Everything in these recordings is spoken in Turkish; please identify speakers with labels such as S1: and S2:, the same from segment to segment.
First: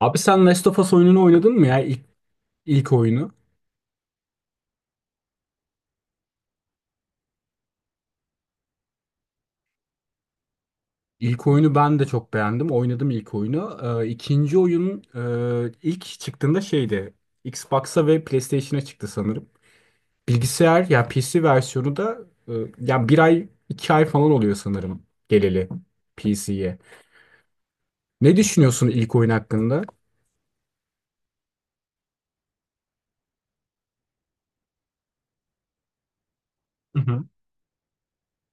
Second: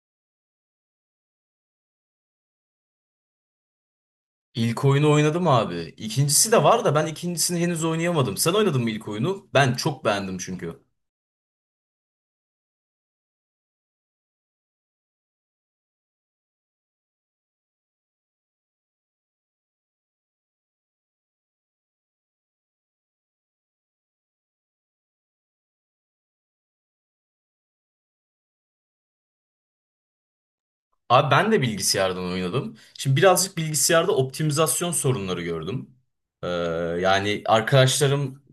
S1: Abi sen Last of Us oyununu oynadın mı ya? İlk oyunu.
S2: İlk oyunu oynadım abi. İkincisi de var da ben ikincisini henüz oynayamadım. Sen oynadın mı ilk oyunu? Ben çok beğendim çünkü.
S1: İlk oyunu ben de çok beğendim. Oynadım ilk oyunu. İkinci oyun ilk çıktığında şeydi. Xbox'a ve PlayStation'a çıktı sanırım. Bilgisayar ya PC versiyonu da e, ya bir ay iki ay falan oluyor sanırım geleli PC'ye. Ne düşünüyorsun ilk oyun hakkında?
S2: Abi ben de bilgisayardan oynadım. Şimdi birazcık bilgisayarda optimizasyon sorunları gördüm. Ee, Yani arkadaşlarım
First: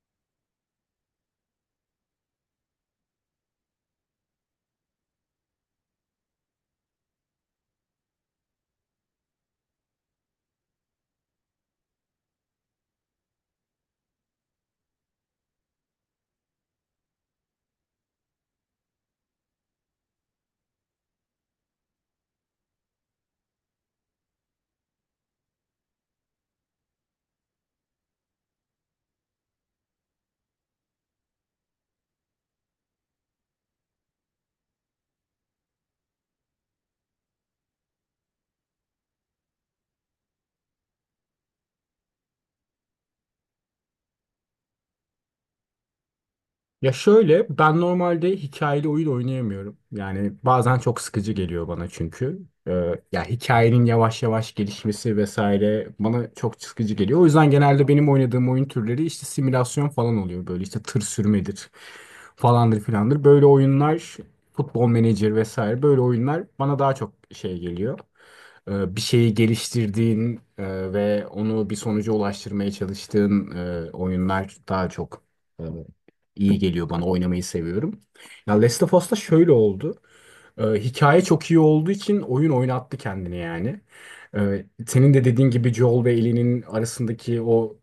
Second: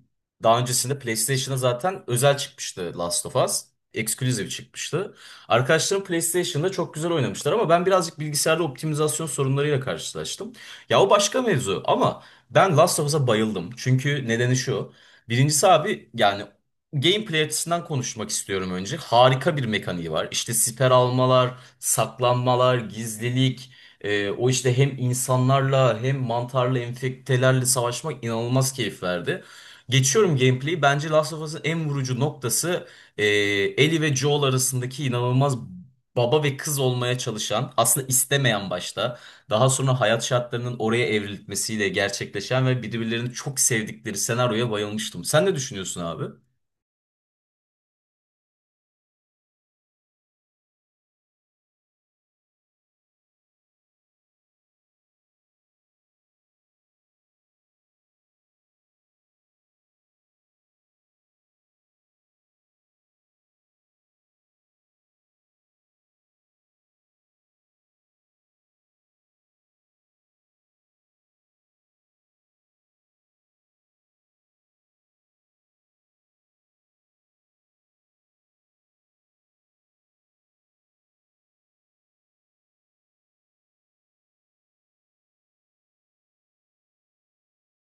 S2: daha öncesinde PlayStation'a zaten özel çıkmıştı Last of Us. Exclusive çıkmıştı. Arkadaşlarım PlayStation'da çok güzel oynamışlar ama ben birazcık bilgisayarda optimizasyon sorunlarıyla karşılaştım. Ya o başka mevzu ama ben Last of Us'a bayıldım. Çünkü nedeni şu. Birincisi abi yani gameplay açısından konuşmak istiyorum önce. Harika bir mekaniği var. İşte siper almalar, saklanmalar, gizlilik, o işte hem insanlarla hem mantarla, enfektelerle savaşmak inanılmaz keyif verdi. Geçiyorum gameplay'i. Bence Last of Us'ın en vurucu noktası Ellie ve Joel arasındaki inanılmaz baba ve kız olmaya çalışan, aslında istemeyen başta, daha sonra hayat şartlarının oraya evrilmesiyle gerçekleşen ve birbirlerini çok sevdikleri senaryoya bayılmıştım. Sen ne düşünüyorsun abi?
S1: Ya şöyle ben normalde hikayeli oyun oynayamıyorum. Yani bazen çok sıkıcı geliyor bana çünkü. Ee, ya hikayenin yavaş yavaş gelişmesi vesaire bana çok sıkıcı geliyor. O yüzden genelde benim oynadığım oyun türleri işte simülasyon falan oluyor. Böyle işte tır sürmedir falandır filandır. Böyle oyunlar futbol menajer vesaire böyle oyunlar bana daha çok şey geliyor. Bir şeyi geliştirdiğin ve onu bir sonuca ulaştırmaya çalıştığın oyunlar daha çok e, iyi geliyor bana oynamayı seviyorum. Ya Last of Us'ta şöyle oldu. Hikaye çok iyi olduğu için oyun oynattı kendini yani. Senin de dediğin gibi Joel ve Ellie'nin arasındaki o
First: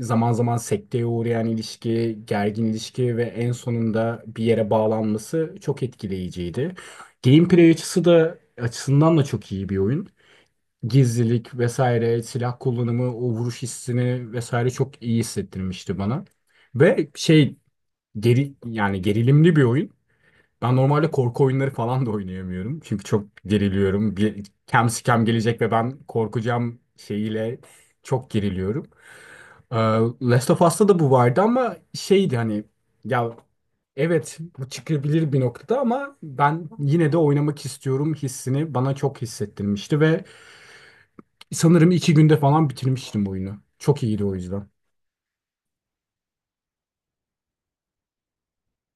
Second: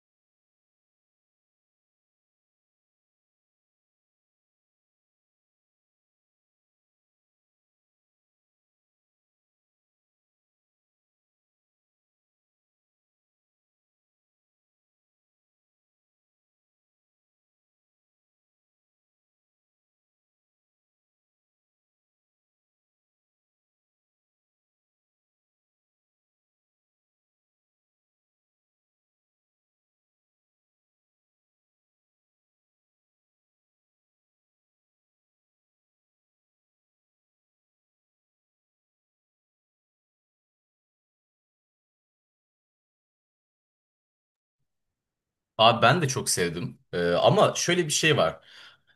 S1: zaman zaman sekteye uğrayan ilişki, gergin ilişki ve en sonunda bir yere bağlanması çok etkileyiciydi. Gameplay açısından da çok iyi bir oyun. Gizlilik vesaire, silah kullanımı, o vuruş hissini vesaire çok iyi hissettirmişti bana. Ve şey geri yani gerilimli bir oyun. Ben normalde korku oyunları falan da oynayamıyorum. Çünkü çok geriliyorum. Bir kem sikem gelecek ve ben korkacağım şeyiyle çok geriliyorum. Ee, Last of Us'ta da bu vardı ama şeydi hani ya evet bu çıkabilir bir noktada ama ben yine de oynamak istiyorum hissini bana çok hissettirmişti ve sanırım iki günde falan bitirmiştim oyunu. Çok iyiydi o yüzden.
S2: Abi ben de çok sevdim. Ama şöyle bir şey var.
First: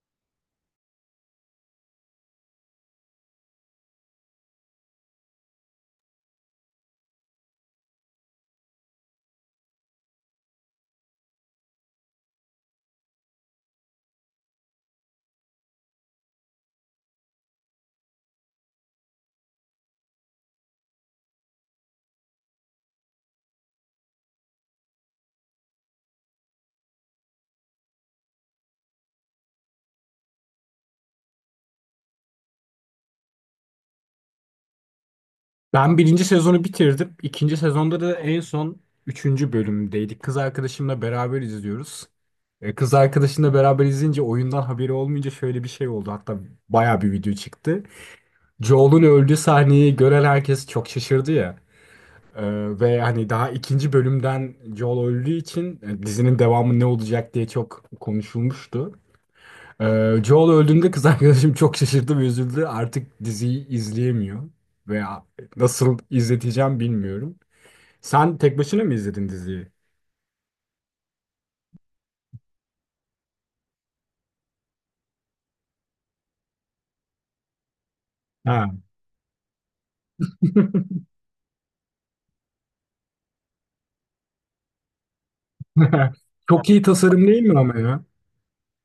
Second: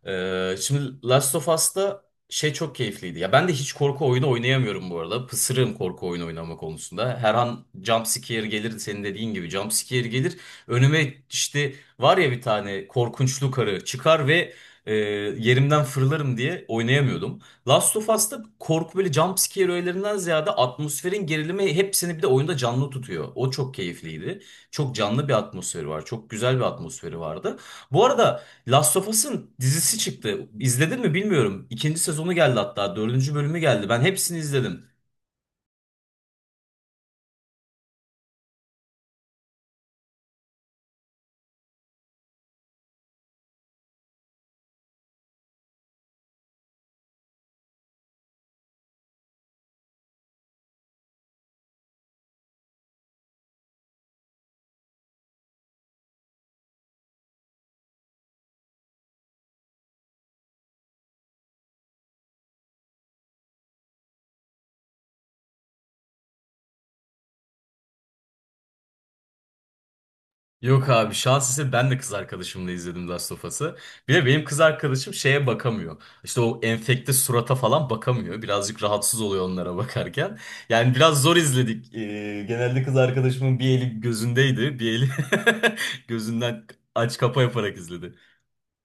S2: Şimdi Last of Us'ta şey çok keyifliydi. Ya ben de hiç korku oyunu oynayamıyorum bu arada. Pısırığım korku oyunu oynama konusunda. Her an jump scare gelir senin dediğin gibi jump scare gelir. Önüme işte var ya bir tane korkunçlu karı çıkar ve e, yerimden fırlarım diye oynayamıyordum. Last of Us'ta korku böyle jump scare öğelerinden ziyade atmosferin gerilimi hepsini bir de oyunda canlı tutuyor. O çok keyifliydi. Çok canlı bir atmosferi var. Çok güzel bir atmosferi vardı. Bu arada Last of Us'ın dizisi çıktı. İzledin mi bilmiyorum. İkinci sezonu geldi hatta. Dördüncü bölümü geldi. Ben hepsini izledim.
S1: Ben birinci sezonu bitirdim. İkinci sezonda da en son üçüncü bölümdeydik. Kız arkadaşımla beraber izliyoruz. Kız arkadaşımla beraber izleyince oyundan haberi olmayınca şöyle bir şey oldu. Hatta baya bir video çıktı. Joel'un öldüğü sahneyi gören herkes çok şaşırdı ya. E, ve hani daha ikinci bölümden Joel öldüğü için dizinin devamı ne olacak diye çok konuşulmuştu. Ee, Joel öldüğünde kız arkadaşım çok şaşırdı ve üzüldü. Artık diziyi izleyemiyor veya nasıl izleteceğim bilmiyorum. Sen tek başına mı izledin diziyi?
S2: Yok abi şans ise ben de kız arkadaşımla izledim Last of Us'ı. Bir de benim kız arkadaşım şeye bakamıyor. İşte o enfekte surata falan bakamıyor.
S1: Ha.
S2: Birazcık rahatsız oluyor onlara bakarken. Yani biraz zor izledik. Genelde kız arkadaşımın bir eli gözündeydi. Bir eli gözünden
S1: Çok iyi
S2: aç
S1: tasarım
S2: kapa
S1: değil mi
S2: yaparak
S1: ama ya?
S2: izledi.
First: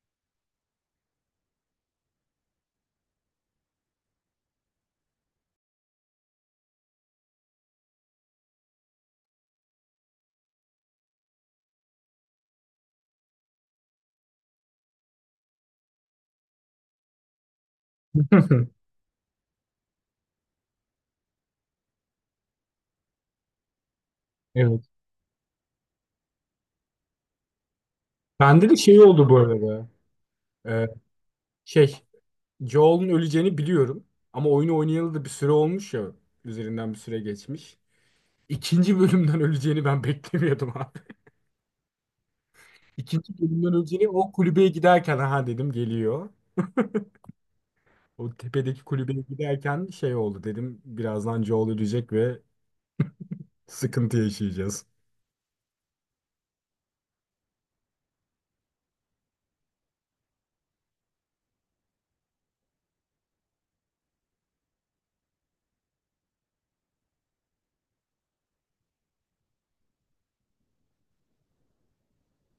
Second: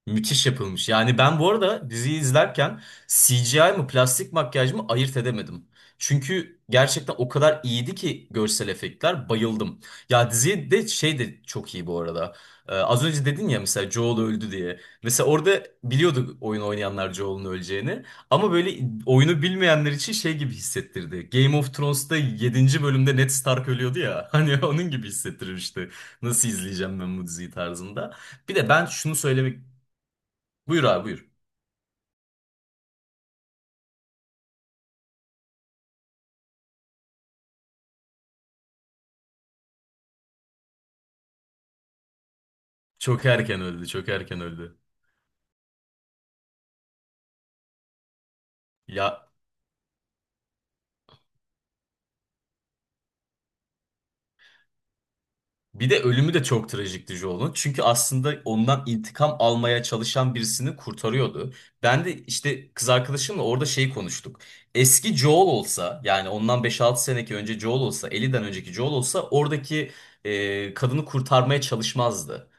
S2: Müthiş yapılmış. Yani ben bu arada diziyi izlerken CGI mı plastik makyaj mı ayırt edemedim. Çünkü gerçekten o kadar iyiydi ki görsel efektler bayıldım. Ya diziye de şey de çok iyi bu arada. Az önce dedin ya mesela Joel öldü diye. Mesela orada biliyordu oyun oynayanlar Joel'un öleceğini. Ama böyle oyunu bilmeyenler için şey gibi hissettirdi. Game of Thrones'ta yedinci bölümde Ned Stark ölüyordu ya. Hani
S1: Evet.
S2: onun gibi hissettirmişti. Nasıl izleyeceğim ben bu diziyi tarzında. Bir de
S1: Bende de
S2: ben
S1: şey
S2: şunu
S1: oldu bu
S2: söylemek.
S1: arada.
S2: Buyur
S1: Ee,
S2: abi buyur.
S1: şey, Joel'un öleceğini biliyorum. Ama oyunu oynayalı da bir süre olmuş ya. Üzerinden bir süre geçmiş. İkinci bölümden öleceğini ben beklemiyordum abi.
S2: Çok
S1: İkinci
S2: erken
S1: bölümden
S2: öldü,
S1: öleceğini
S2: çok
S1: o
S2: erken
S1: kulübeye
S2: öldü.
S1: giderken ha dedim geliyor. O tepedeki kulübeye
S2: Ya
S1: giderken şey oldu dedim birazdan Joel ölecek ve sıkıntı yaşayacağız.
S2: bir de ölümü de çok trajikti Joel'un. Çünkü aslında ondan intikam almaya çalışan birisini kurtarıyordu. Ben de işte kız arkadaşımla orada şey konuştuk. Eski Joel olsa yani ondan 5-6 seneki önce Joel olsa, 50'den önceki Joel olsa oradaki kadını kurtarmaya çalışmazdı.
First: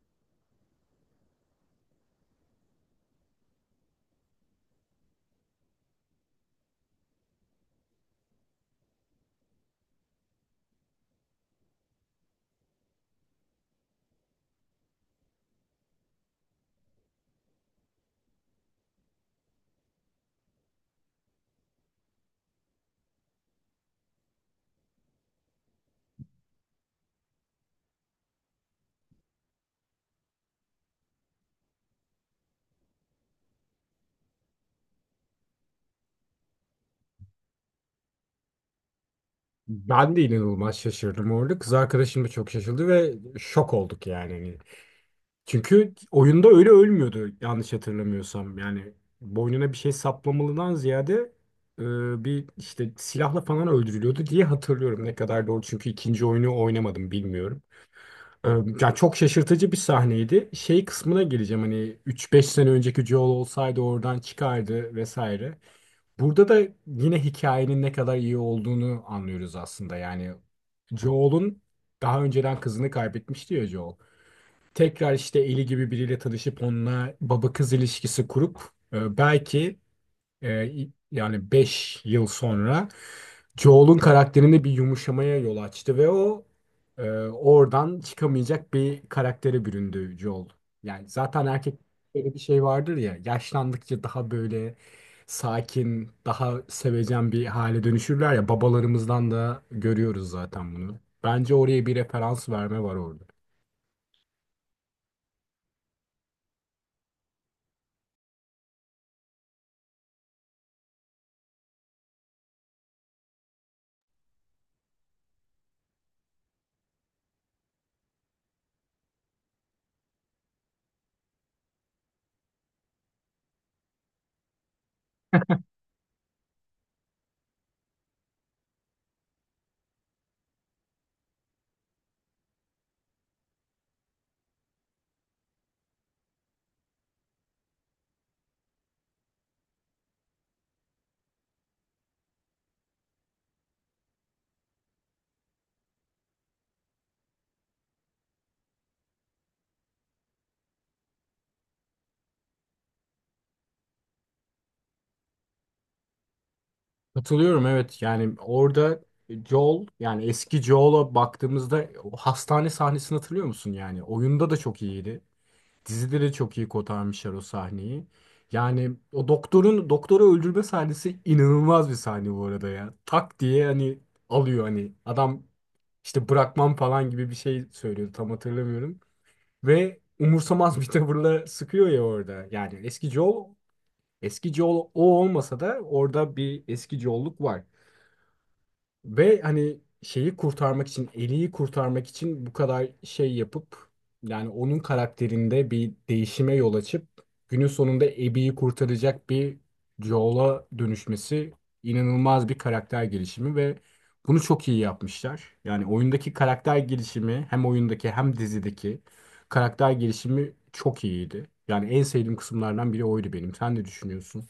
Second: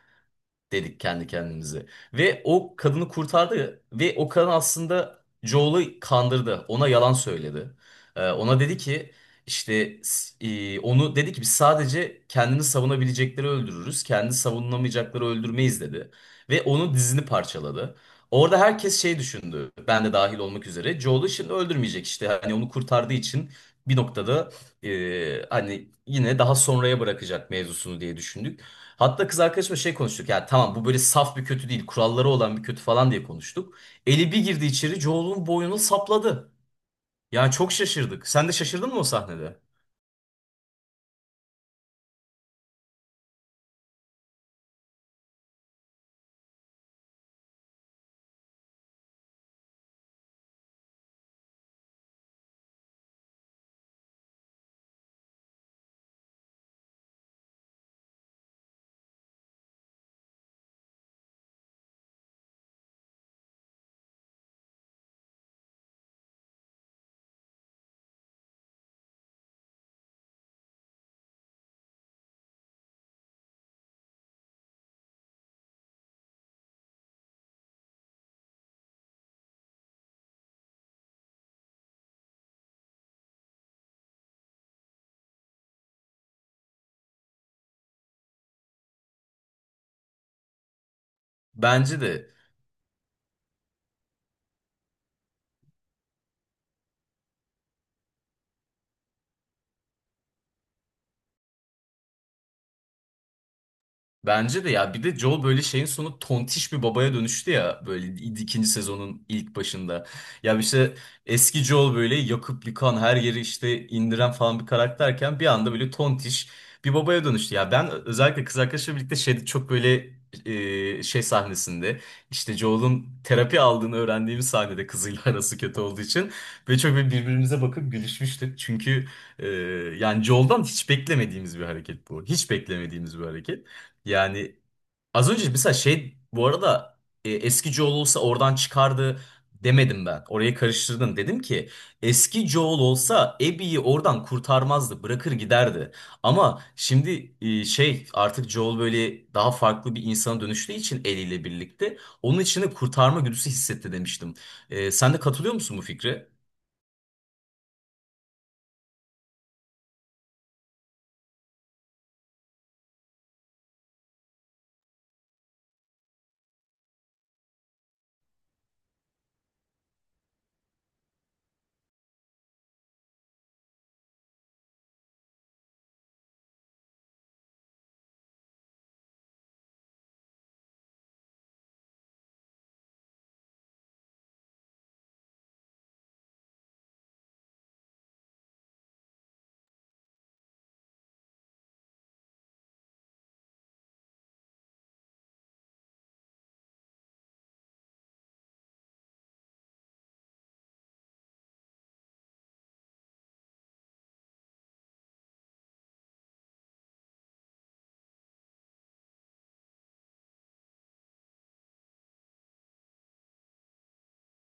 S2: dedik kendi kendimize. Ve o kadını kurtardı ve o kadın aslında Joel'ı kandırdı. Ona yalan söyledi. Ona dedi ki işte onu dedi ki biz sadece kendini savunabilecekleri öldürürüz. Kendini savunamayacakları öldürmeyiz dedi. Ve onun dizini parçaladı. Orada herkes şey düşündü. Ben de dahil olmak üzere. Joel'ı şimdi öldürmeyecek işte. Hani onu kurtardığı için bir noktada hani yine daha sonraya bırakacak mevzusunu diye düşündük. Hatta kız arkadaşımla şey konuştuk ya tamam bu böyle saf bir kötü değil kuralları olan bir kötü falan diye konuştuk. Eli bir girdi içeri Joel'un boynunu sapladı. Yani çok şaşırdık. Sen de şaşırdın mı o sahnede?
S1: Ben de inanılmaz şaşırdım orada. Kız arkadaşım da çok şaşırdı ve şok olduk yani. Hani çünkü oyunda öyle ölmüyordu yanlış hatırlamıyorsam. Yani boynuna bir şey saplamalıdan ziyade bir işte silahla falan öldürülüyordu diye hatırlıyorum. Ne kadar doğru çünkü ikinci oyunu oynamadım bilmiyorum. Ee, Ya çok şaşırtıcı bir sahneydi. Şey kısmına geleceğim hani üç beş sene önceki Joel olsaydı oradan çıkardı vesaire. Burada da yine hikayenin ne kadar iyi olduğunu anlıyoruz aslında. Yani Joel'un daha önceden kızını kaybetmişti ya Joel. Tekrar işte Ellie gibi biriyle tanışıp onunla baba kız ilişkisi kurup belki e, yani 5 yıl sonra Joel'un karakterinde bir yumuşamaya yol açtı ve o oradan çıkamayacak bir karaktere büründü Joel. Yani zaten erkek
S2: Bence de.
S1: böyle bir şey vardır ya yaşlandıkça daha böyle sakin, daha sevecen bir hale dönüşürler ya babalarımızdan da görüyoruz zaten bunu. Bence oraya bir referans verme var orada.
S2: Bence de ya bir de Joel böyle şeyin sonu tontiş bir babaya dönüştü ya böyle ikinci sezonun ilk başında. Ya işte eski Joel böyle yakıp yıkan her yeri işte indiren falan bir karakterken bir anda böyle tontiş bir babaya dönüştü. Ya ben özellikle kız arkadaşımla birlikte şeyde çok böyle şey sahnesinde işte Joel'un terapi aldığını öğrendiğimiz sahnede kızıyla arası kötü olduğu için böyle çok böyle birbirimize bakıp gülüşmüştük. Çünkü e, yani Joel'dan hiç beklemediğimiz bir hareket bu. Hiç beklemediğimiz bir hareket. Yani az önce mesela şey bu arada eski Joel olsa oradan çıkardı demedim ben. Orayı karıştırdın. Dedim ki eski Joel olsa Abby'yi oradan kurtarmazdı. Bırakır giderdi. Ama şimdi şey artık Joel böyle daha farklı bir insana dönüştüğü için eliyle birlikte onun içinde kurtarma güdüsü hissetti demiştim. Sen de katılıyor musun bu fikre?
S1: Katılıyorum evet yani orada Joel yani eski Joel'a baktığımızda o hastane sahnesini hatırlıyor musun yani oyunda da çok iyiydi. Dizide de çok iyi kotarmışlar o sahneyi. Yani o doktorun doktoru öldürme sahnesi inanılmaz bir sahne bu arada ya. Tak diye hani alıyor hani adam işte bırakmam falan gibi bir şey söylüyordu tam hatırlamıyorum. Ve umursamaz bir tavırla sıkıyor ya orada. Yani eski Joel o olmasa da orada bir eski Joel'luk var. Ve hani şeyi kurtarmak için, Ellie'yi kurtarmak için bu kadar şey yapıp yani onun karakterinde bir değişime yol açıp günün sonunda Abby'yi kurtaracak bir Joel'a dönüşmesi inanılmaz bir karakter gelişimi ve bunu çok iyi yapmışlar. Yani oyundaki karakter gelişimi hem oyundaki hem dizideki karakter gelişimi çok iyiydi. Yani en sevdiğim kısımlardan biri oydu benim. Sen ne düşünüyorsun?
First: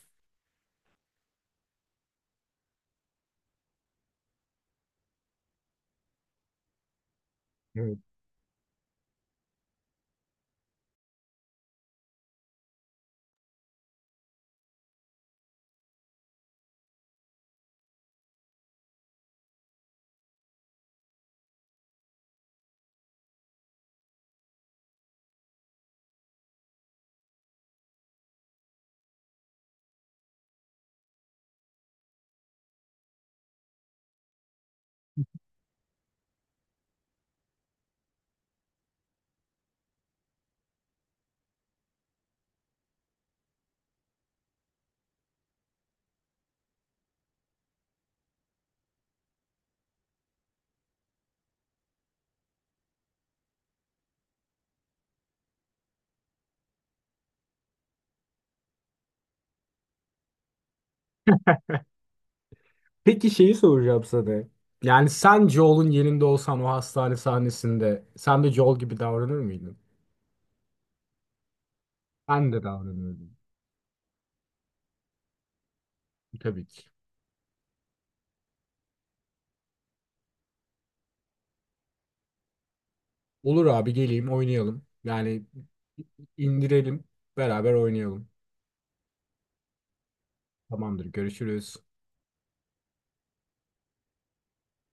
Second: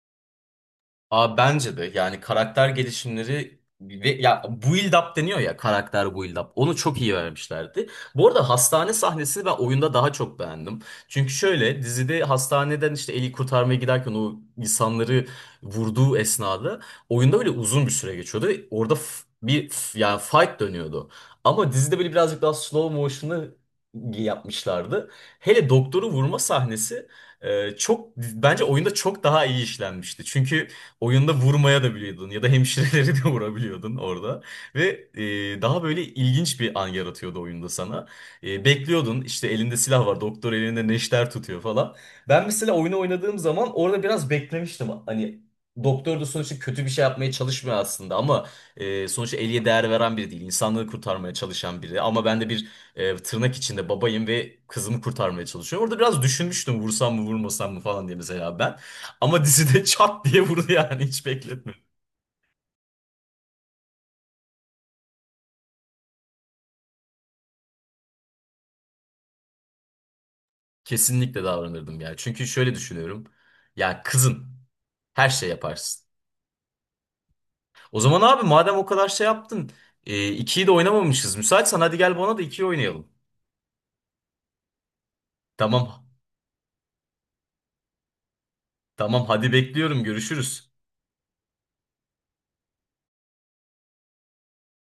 S2: Aa, bence de yani karakter gelişimleri ve ya build up deniyor ya karakter build up. Onu çok iyi vermişlerdi. Bu arada hastane sahnesini ben oyunda daha çok beğendim. Çünkü şöyle dizide hastaneden işte Eli kurtarmaya giderken o insanları vurduğu esnada oyunda böyle uzun bir süre geçiyordu, ve orada yani fight dönüyordu. Ama dizide böyle birazcık daha slow motion'ı yapmışlardı. Hele doktoru vurma sahnesi çok bence oyunda çok daha iyi işlenmişti. Çünkü oyunda vurmaya da biliyordun ya da hemşireleri de vurabiliyordun orada. Ve daha böyle ilginç bir an yaratıyordu oyunda sana. Bekliyordun işte elinde silah var doktor elinde neşter tutuyor falan. Ben mesela oyunu oynadığım zaman orada biraz beklemiştim. Hani doktor da sonuçta kötü bir şey yapmaya çalışmıyor aslında ama sonuçta Ellie'ye değer veren biri değil. İnsanlığı kurtarmaya çalışan biri ama ben de bir tırnak içinde babayım ve kızımı kurtarmaya çalışıyorum. Orada biraz düşünmüştüm vursam mı vurmasam mı falan diye mesela ben. Ama dizide çat diye vurdu yani hiç bekletmedim.
S1: Peki şeyi soracağım sana. Yani sen Joel'un yerinde olsan o hastane sahnesinde sen de Joel gibi davranır mıydın?
S2: Kesinlikle davranırdım ya. Çünkü
S1: Ben de
S2: şöyle düşünüyorum.
S1: davranırdım.
S2: Ya kızın her şey yaparsın.
S1: Tabii ki.
S2: O zaman abi madem o kadar şey yaptın. İkiyi de oynamamışız. Müsaitsen hadi gel bana da ikiyi oynayalım.
S1: Olur abi geleyim oynayalım. Yani
S2: Tamam.
S1: indirelim beraber oynayalım.
S2: Tamam hadi bekliyorum. Görüşürüz.
S1: Tamamdır görüşürüz.